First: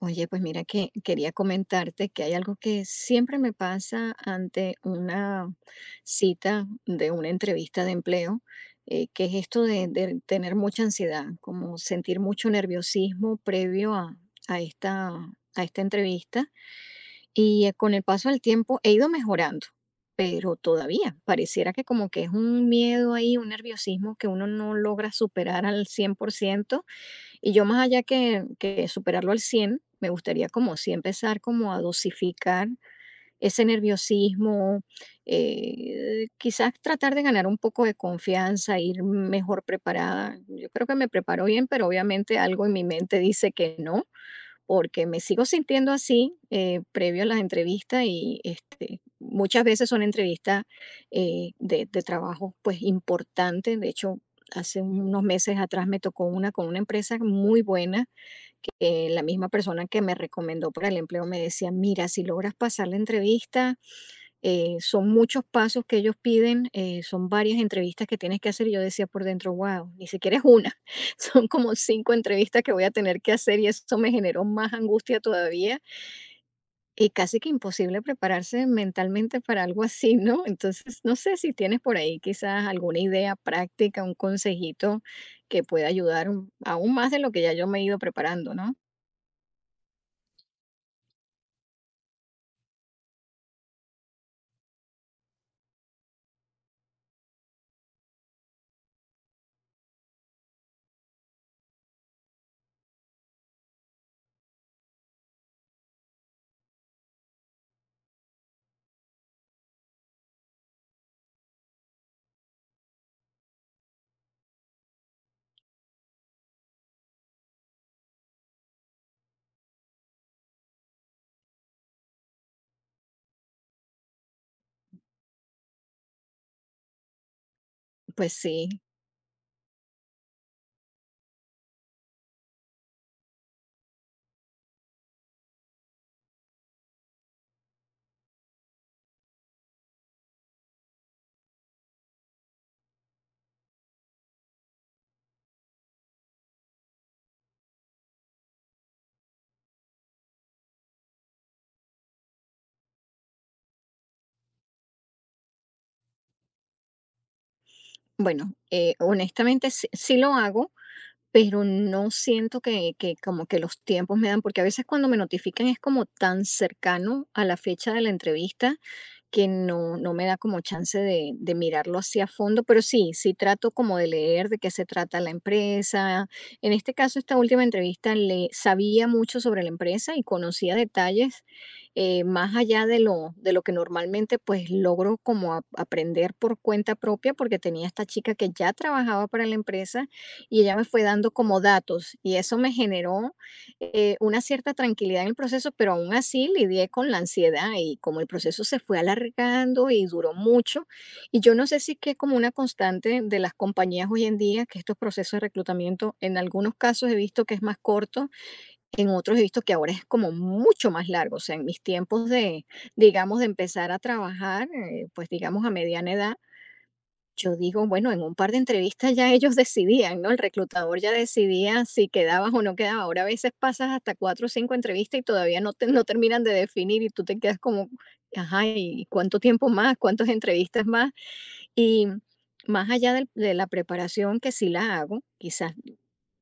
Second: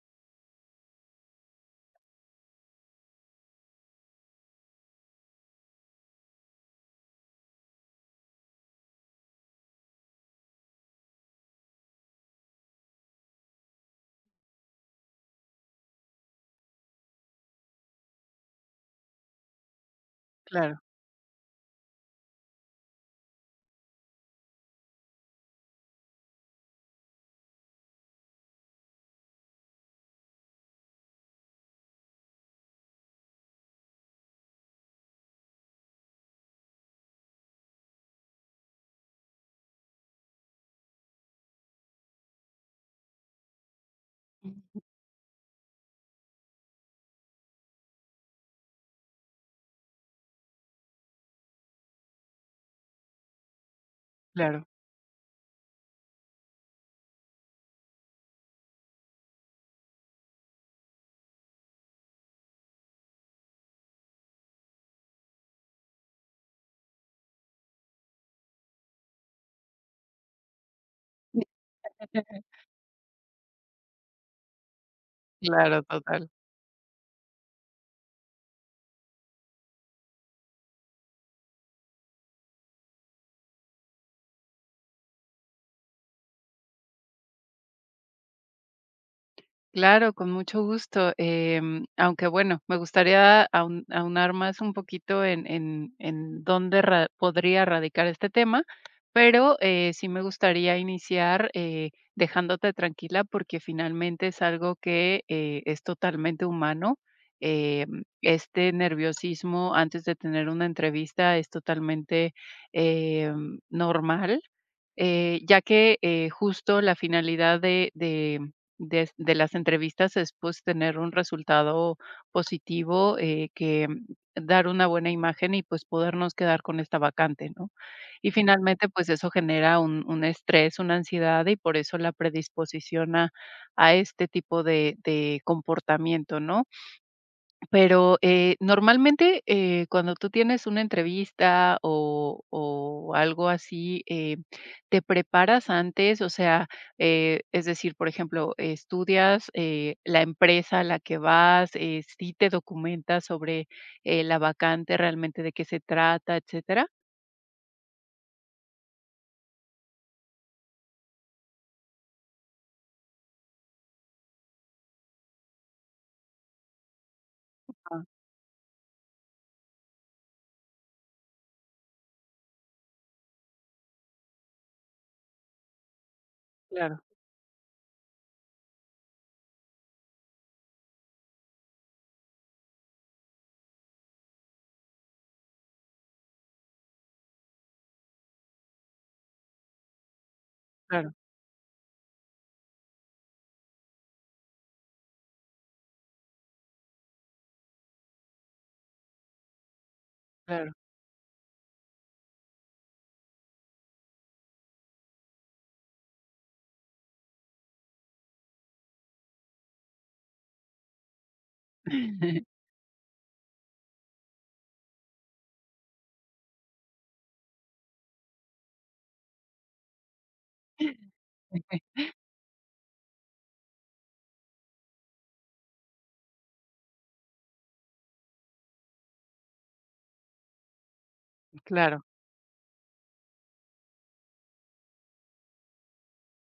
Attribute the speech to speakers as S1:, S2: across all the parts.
S1: Oye, pues mira que quería comentarte que hay algo que siempre me pasa ante una cita de una entrevista de empleo, que es esto de tener mucha ansiedad, como sentir mucho nerviosismo previo a esta, a esta entrevista. Y con el paso del tiempo he ido mejorando, pero
S2: Claro,
S1: todavía pareciera que como que es un miedo ahí, un nerviosismo que uno no logra superar al 100%. Y yo más allá que superarlo al 100 me gustaría como sí empezar como a dosificar ese nerviosismo, quizás tratar de ganar un poco de confianza, ir mejor preparada. Yo creo que me preparo bien, pero obviamente algo en mi mente dice que no porque me sigo sintiendo así previo a las entrevistas y este, muchas veces son entrevistas de trabajo pues importante. De hecho,
S2: claro.
S1: hace unos meses atrás me tocó una con una empresa muy buena, que la misma persona que me recomendó para el empleo me decía, mira, si logras pasar la entrevista, son muchos pasos que ellos piden, son varias entrevistas que tienes que hacer. Y yo decía por dentro, wow, ni siquiera es una, son como 5 entrevistas que voy a tener que hacer y eso me generó más angustia todavía
S2: Claro, total.
S1: y casi que imposible prepararse mentalmente para algo así, ¿no? Entonces, no sé si tienes por ahí quizás alguna idea práctica, un consejito que pueda ayudar aún más de lo que ya yo me he ido preparando, ¿no?
S2: Claro, con mucho gusto. Aunque bueno, me gustaría aunar más un poquito en dónde podría radicar este tema, pero sí me gustaría iniciar dejándote tranquila porque finalmente es algo que es totalmente humano. Este nerviosismo antes de tener una entrevista es totalmente normal. Ya que, justo la finalidad de las entrevistas es, pues, tener un resultado positivo, que dar una buena imagen y, pues, podernos quedar con esta vacante, ¿no?
S1: Pues
S2: Y
S1: sí,
S2: finalmente, pues, eso genera un estrés, una ansiedad y por eso la predisposición a este tipo de comportamiento, ¿no? Pero, normalmente, cuando tú tienes una entrevista o algo así, ¿te preparas antes? O sea, es decir, por ejemplo, estudias, la empresa a la que vas, ¿sí te documentas sobre, la vacante, realmente de qué se trata, etcétera?
S1: bueno, honestamente sí lo hago. Pero no siento que como que los tiempos me dan, porque a veces cuando me notifican es como tan cercano a la fecha de
S2: Ah,
S1: la entrevista, que no, no me da como chance de mirarlo así a fondo, pero sí, sí trato como de leer de qué se trata la empresa. En este
S2: claro,
S1: caso, esta última entrevista le sabía mucho sobre la empresa y conocía detalles más allá de lo que normalmente pues logro como aprender por cuenta propia, porque tenía esta chica que ya trabajaba para la empresa y ella me fue
S2: claro,
S1: dando como datos y eso me generó una cierta tranquilidad en el proceso, pero aún así lidié con la ansiedad y como el proceso se fue alargando y duró
S2: claro.
S1: mucho, y yo no sé si es que es como una constante de las compañías hoy en día, que estos procesos de reclutamiento en algunos casos he visto que es más corto, en otros he visto que ahora es como mucho más largo, o sea, en mis tiempos de, digamos, de empezar a trabajar, pues digamos a mediana edad, yo digo, bueno, en un par de entrevistas ya ellos decidían, ¿no? El reclutador ya decidía si quedabas o no quedabas. Ahora a veces pasas hasta cuatro o cinco entrevistas y todavía no, no terminan de definir y tú te quedas como, ajá, ¿y cuánto tiempo más? ¿Cuántas entrevistas más?
S2: Claro.
S1: Y más allá de la preparación que sí la hago, quizás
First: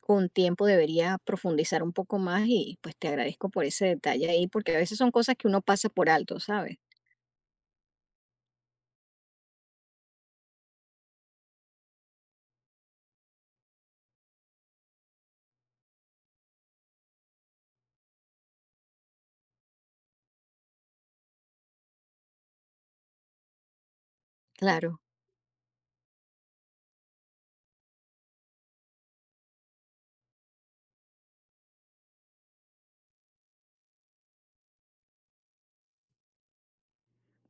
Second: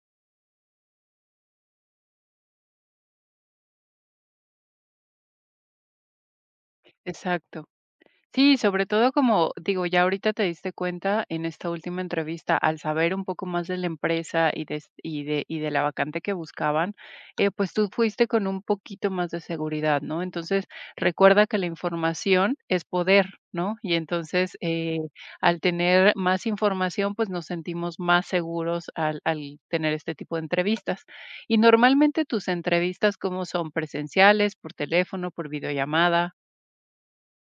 S1: con tiempo debería profundizar un poco más y pues te agradezco por ese detalle ahí, porque a veces son cosas que uno pasa por alto, ¿sabes?
S2: Exacto. Sí, sobre todo como digo, ya ahorita te diste cuenta en esta última entrevista, al saber un poco más de la empresa y de, y de, y de la vacante que buscaban, pues tú fuiste con un poquito más de seguridad, ¿no? Entonces, recuerda que la información es poder, ¿no? Y entonces,
S1: Claro.
S2: al tener más información, pues nos sentimos más seguros al, al tener este tipo de entrevistas. Y normalmente tus entrevistas, ¿cómo son? ¿Presenciales, por teléfono, por videollamada?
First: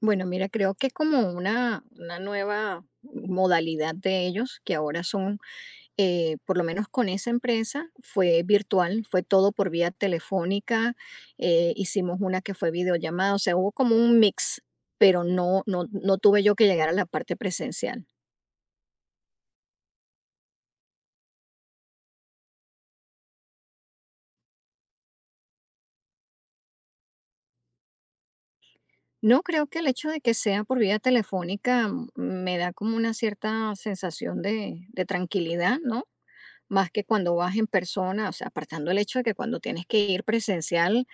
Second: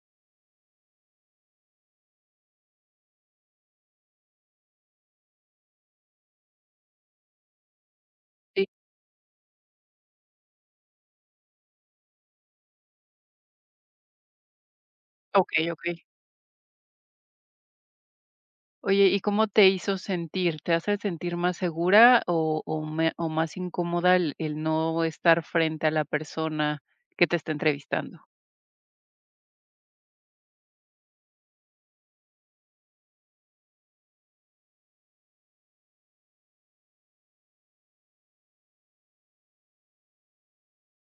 S1: Bueno, mira, creo que como una nueva modalidad de ellos, que ahora son, por lo menos con esa empresa, fue
S2: Sí,
S1: virtual, fue todo por vía telefónica, hicimos una que fue videollamada, o sea, hubo como un mix, pero
S2: ok, ok.
S1: no tuve yo que llegar a la parte presencial.
S2: Oye, ¿y cómo te hizo sentir? ¿Te hace sentir más segura o, o más incómoda el no estar frente a la persona que te está entrevistando?
S1: No creo que el hecho de que sea por vía telefónica me da como una cierta sensación de tranquilidad, ¿no? Más que cuando vas en persona, o sea, apartando el hecho de que cuando tienes que ir presencial,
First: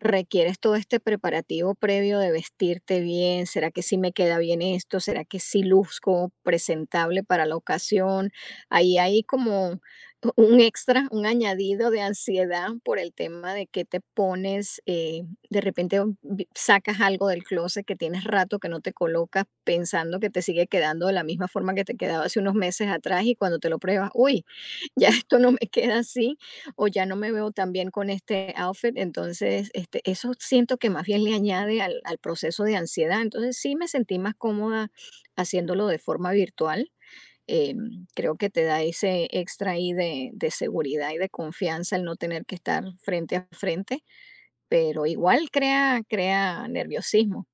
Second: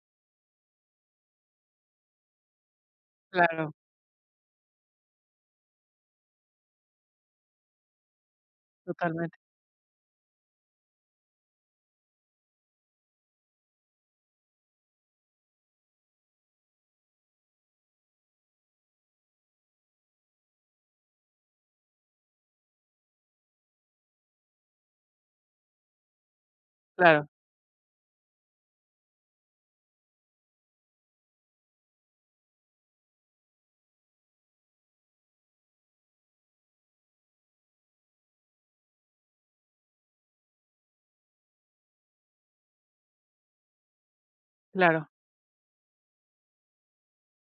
S1: requieres todo este preparativo previo de vestirte bien, ¿será
S2: Claro,
S1: que sí me queda bien esto? ¿Será que sí luzco presentable para la ocasión? Ahí hay
S2: totalmente,
S1: como un extra, un añadido de ansiedad por el tema de que te pones, de repente sacas algo del closet que tienes rato que no te colocas pensando que te sigue quedando de la misma forma que te quedaba hace unos meses atrás y cuando te lo pruebas, uy, ya esto no me queda así, o ya no
S2: claro,
S1: me veo tan bien con este outfit, entonces, este, eso siento que más bien le añade al proceso de ansiedad. Entonces, sí me sentí más cómoda haciéndolo de forma virtual, creo que te da ese extra ahí de seguridad y de confianza el no tener que estar frente a frente, pero
S2: claro.
S1: igual crea nerviosismo.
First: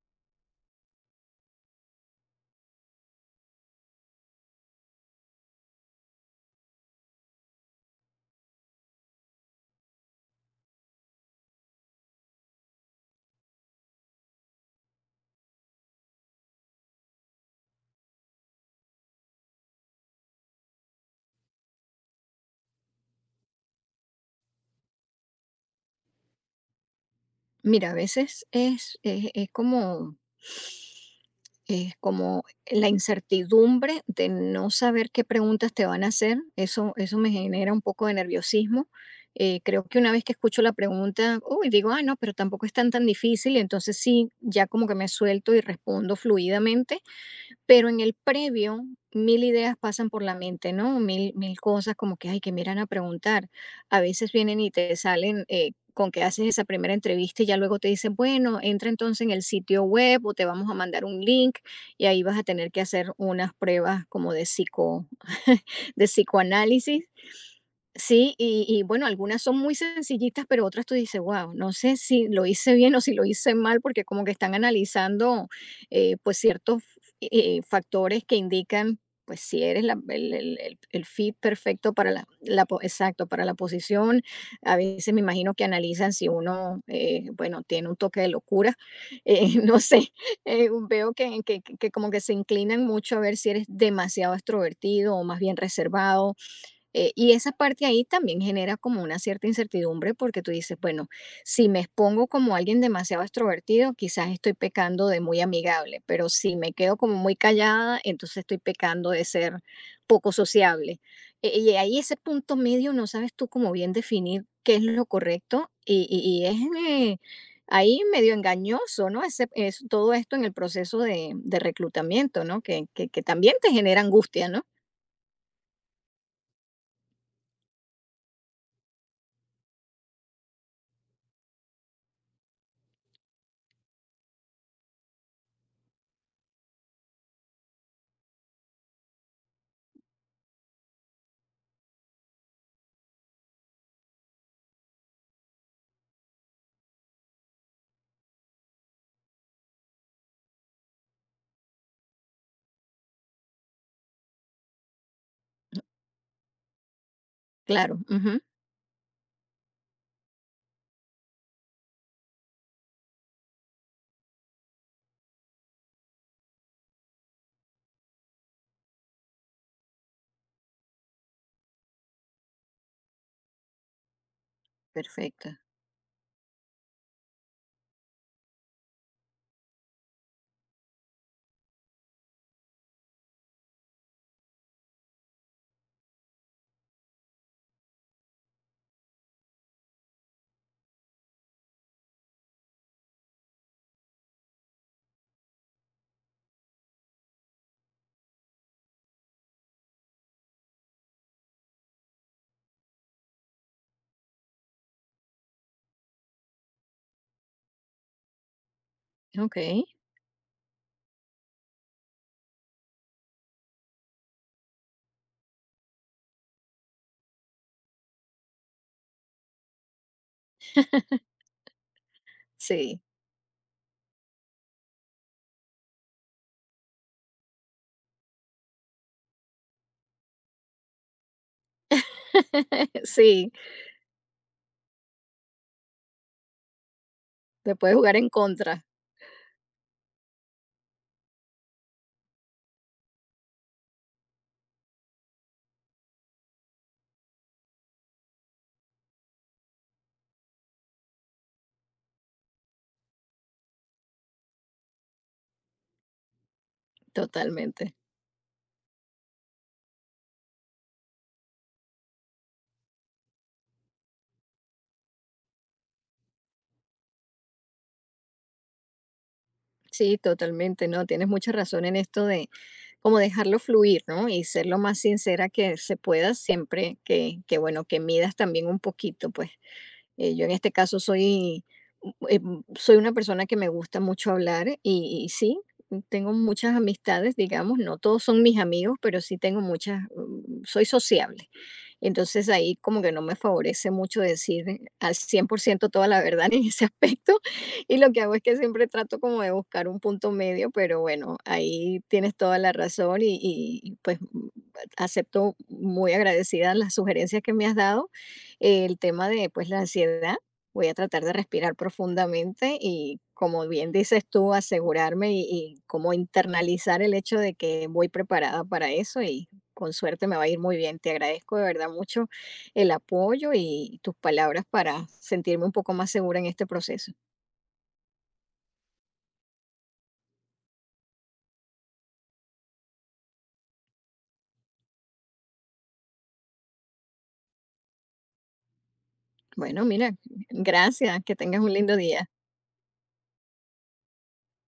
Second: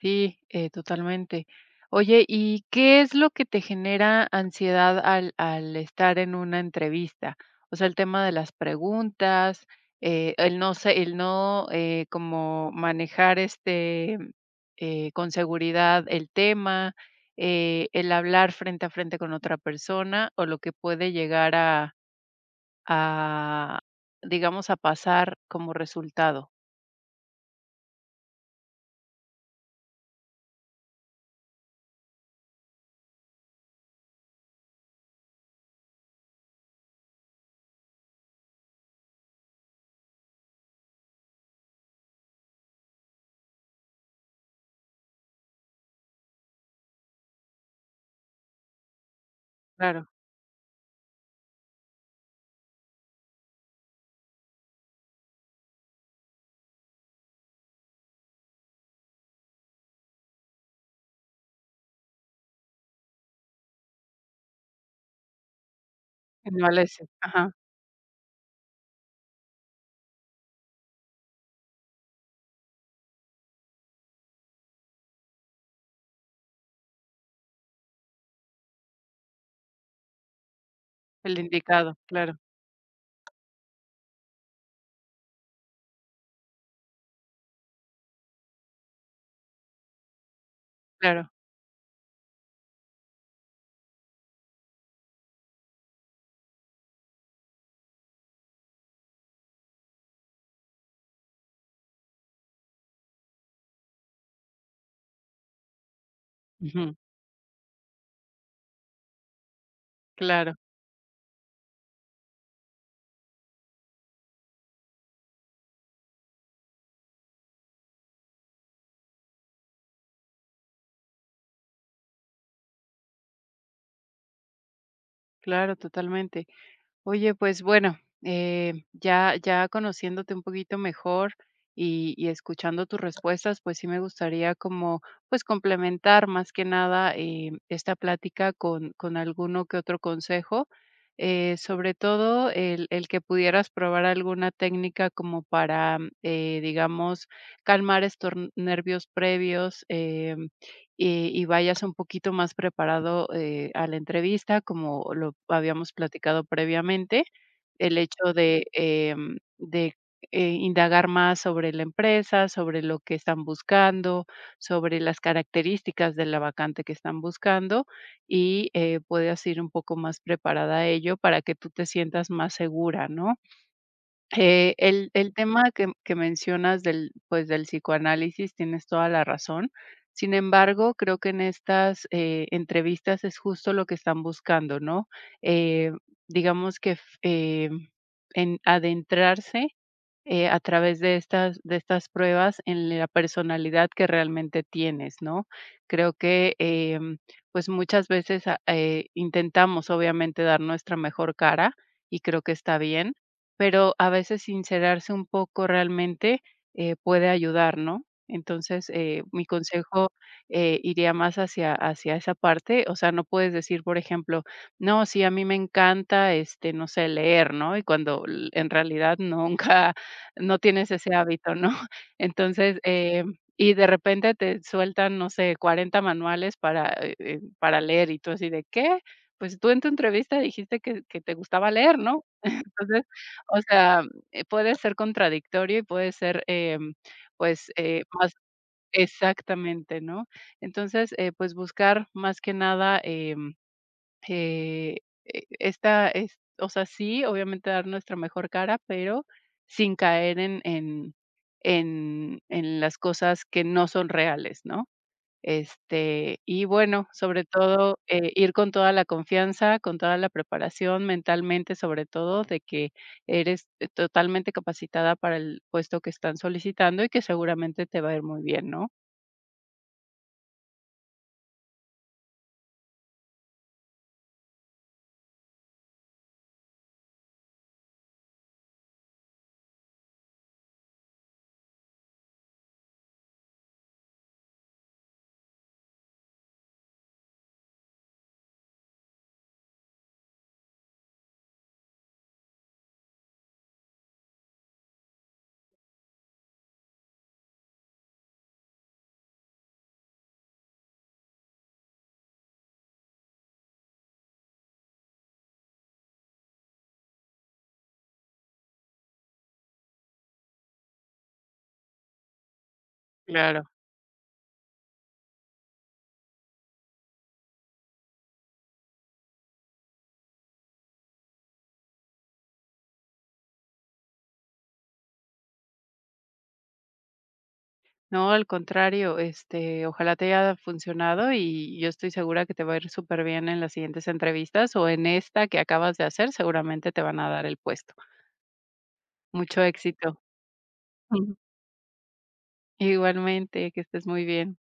S2: Sí, totalmente. Oye, ¿y qué es lo que te genera ansiedad al, al estar en una entrevista? O sea, el tema de las preguntas, el no sé, el no como manejar este con seguridad el tema, el hablar frente a frente con otra persona o lo que puede llegar a, digamos, a pasar como resultado.
S1: Mira, a veces es como. Es como la incertidumbre de no saber qué preguntas te van a hacer, eso me genera un poco de nerviosismo. Creo que una vez que escucho la pregunta, uy, digo: "Ah, no, pero tampoco es tan difícil", y entonces sí, ya como que me suelto y respondo fluidamente, pero en el previo, mil ideas
S2: Claro,
S1: pasan por la mente, ¿no? Mil, cosas como que, ay, que me irán a preguntar. A veces vienen y te salen con que haces esa primera entrevista y ya luego te dicen, bueno, entra entonces en el sitio web o te vamos a mandar un link y ahí vas a tener que hacer unas pruebas como de psico, de
S2: que no es,
S1: psicoanálisis.
S2: ajá,
S1: Sí, y bueno, algunas son muy sencillitas, pero otras tú dices: "Guau, no sé si lo hice bien o si lo hice mal", porque como que están analizando, ciertos, factores que indican, pues, si eres la el fit
S2: el
S1: perfecto
S2: indicado,
S1: para la
S2: claro,
S1: la po exacto, para la posición. A veces me imagino que analizan si uno, bueno, tiene un toque de locura, no sé, veo
S2: claro.
S1: que como que se inclinan mucho a ver si eres demasiado extrovertido o más bien reservado, y esa parte ahí también genera como una cierta incertidumbre porque tú dices, bueno, si me expongo como alguien demasiado extrovertido, quizás estoy pecando de muy amigable, pero si me
S2: Ujú,
S1: quedo como muy callada, entonces estoy pecando de ser poco
S2: claro,
S1: sociable. Y ahí ese punto medio no sabes tú como bien definir qué es lo correcto y es eh, ahí medio engañoso, ¿no? Es, todo esto en el proceso de reclutamiento, ¿no? Que también te genera angustia, ¿no?
S2: claro, totalmente. Oye, pues bueno, ya, ya conociéndote un poquito mejor y escuchando tus respuestas, pues sí me gustaría como pues complementar más que nada esta plática con alguno que otro consejo, sobre todo el que pudieras probar alguna técnica como para, digamos, calmar estos nervios previos. Y y vayas un poquito más preparado, a la entrevista, como lo habíamos platicado previamente, el
S1: Claro,
S2: hecho
S1: ujú,
S2: de, de, indagar más sobre la empresa, sobre lo que están buscando, sobre las características de la vacante que están buscando y, puedas ir un poco más preparada a ello para que tú te sientas más segura, ¿no? El el
S1: perfecto.
S2: tema que mencionas del, pues, del psicoanálisis, tienes toda la razón. Sin embargo, creo que en estas, entrevistas es justo lo que están buscando, ¿no? Eh, digamos que en adentrarse a través de estas pruebas en la personalidad que realmente tienes, ¿no? Creo que, pues, muchas veces, a intentamos, obviamente, dar nuestra mejor cara, y creo que está bien, pero a veces sincerarse un poco realmente, puede ayudar, ¿no? Entonces, mi
S1: Okey,
S2: consejo, iría más hacia esa parte, o sea, no puedes decir, por ejemplo: "No, sí, a mí me encanta, este, no sé, leer", ¿no? Y cuando l en realidad nunca no tienes ese hábito, ¿no? Entonces,
S1: sí,
S2: y de repente te sueltan, no sé, 40 manuales para leer, y tú así de, ¿qué? Pues tú en tu entrevista dijiste que te gustaba leer, ¿no? Entonces,
S1: sí,
S2: o sea, puede ser contradictorio y puede ser, pues,
S1: te puede jugar en
S2: más
S1: contra,
S2: exactamente, ¿no? Entonces, pues buscar más que nada, eh, esta es o sea, sí, obviamente dar nuestra mejor cara, pero sin caer en las cosas que no son reales, ¿no? Este, y bueno, sobre
S1: totalmente.
S2: todo, ir con toda la confianza, con toda la preparación mentalmente, sobre todo, de que eres totalmente capacitada para el puesto que están solicitando y que seguramente te va a ir muy bien, ¿no?
S1: Sí, totalmente, no, tienes mucha razón en esto de como dejarlo fluir, ¿no? Y ser lo más sincera que se pueda siempre bueno, que midas también un poquito, pues. Yo en este caso soy, eh, soy una persona que me gusta mucho hablar y sí, tengo muchas amistades, digamos, no todos son mis amigos, pero sí tengo muchas, mm, soy sociable. Entonces ahí como que no me favorece mucho decir al 100% toda la verdad en ese aspecto y lo que hago es que siempre trato como de buscar un punto medio, pero bueno, ahí tienes toda la razón y, pues acepto muy agradecida las sugerencias que me has dado el tema de, pues, la ansiedad, voy a tratar de respirar profundamente y,
S2: Claro.
S1: como bien dices tú, asegurarme y como internalizar el hecho de que voy preparada para eso y con suerte me va a ir muy bien. Te agradezco de verdad mucho el apoyo y tus palabras para sentirme un poco más segura en este proceso.
S2: No, al contrario, este, ojalá te haya funcionado y yo estoy segura que te va a ir súper bien en las siguientes entrevistas o en esta que acabas de hacer, seguramente te van a dar el puesto. Mucho
S1: Bueno, mira,
S2: éxito.
S1: gracias, que tengas un lindo día.
S2: Igualmente, que estés muy bien.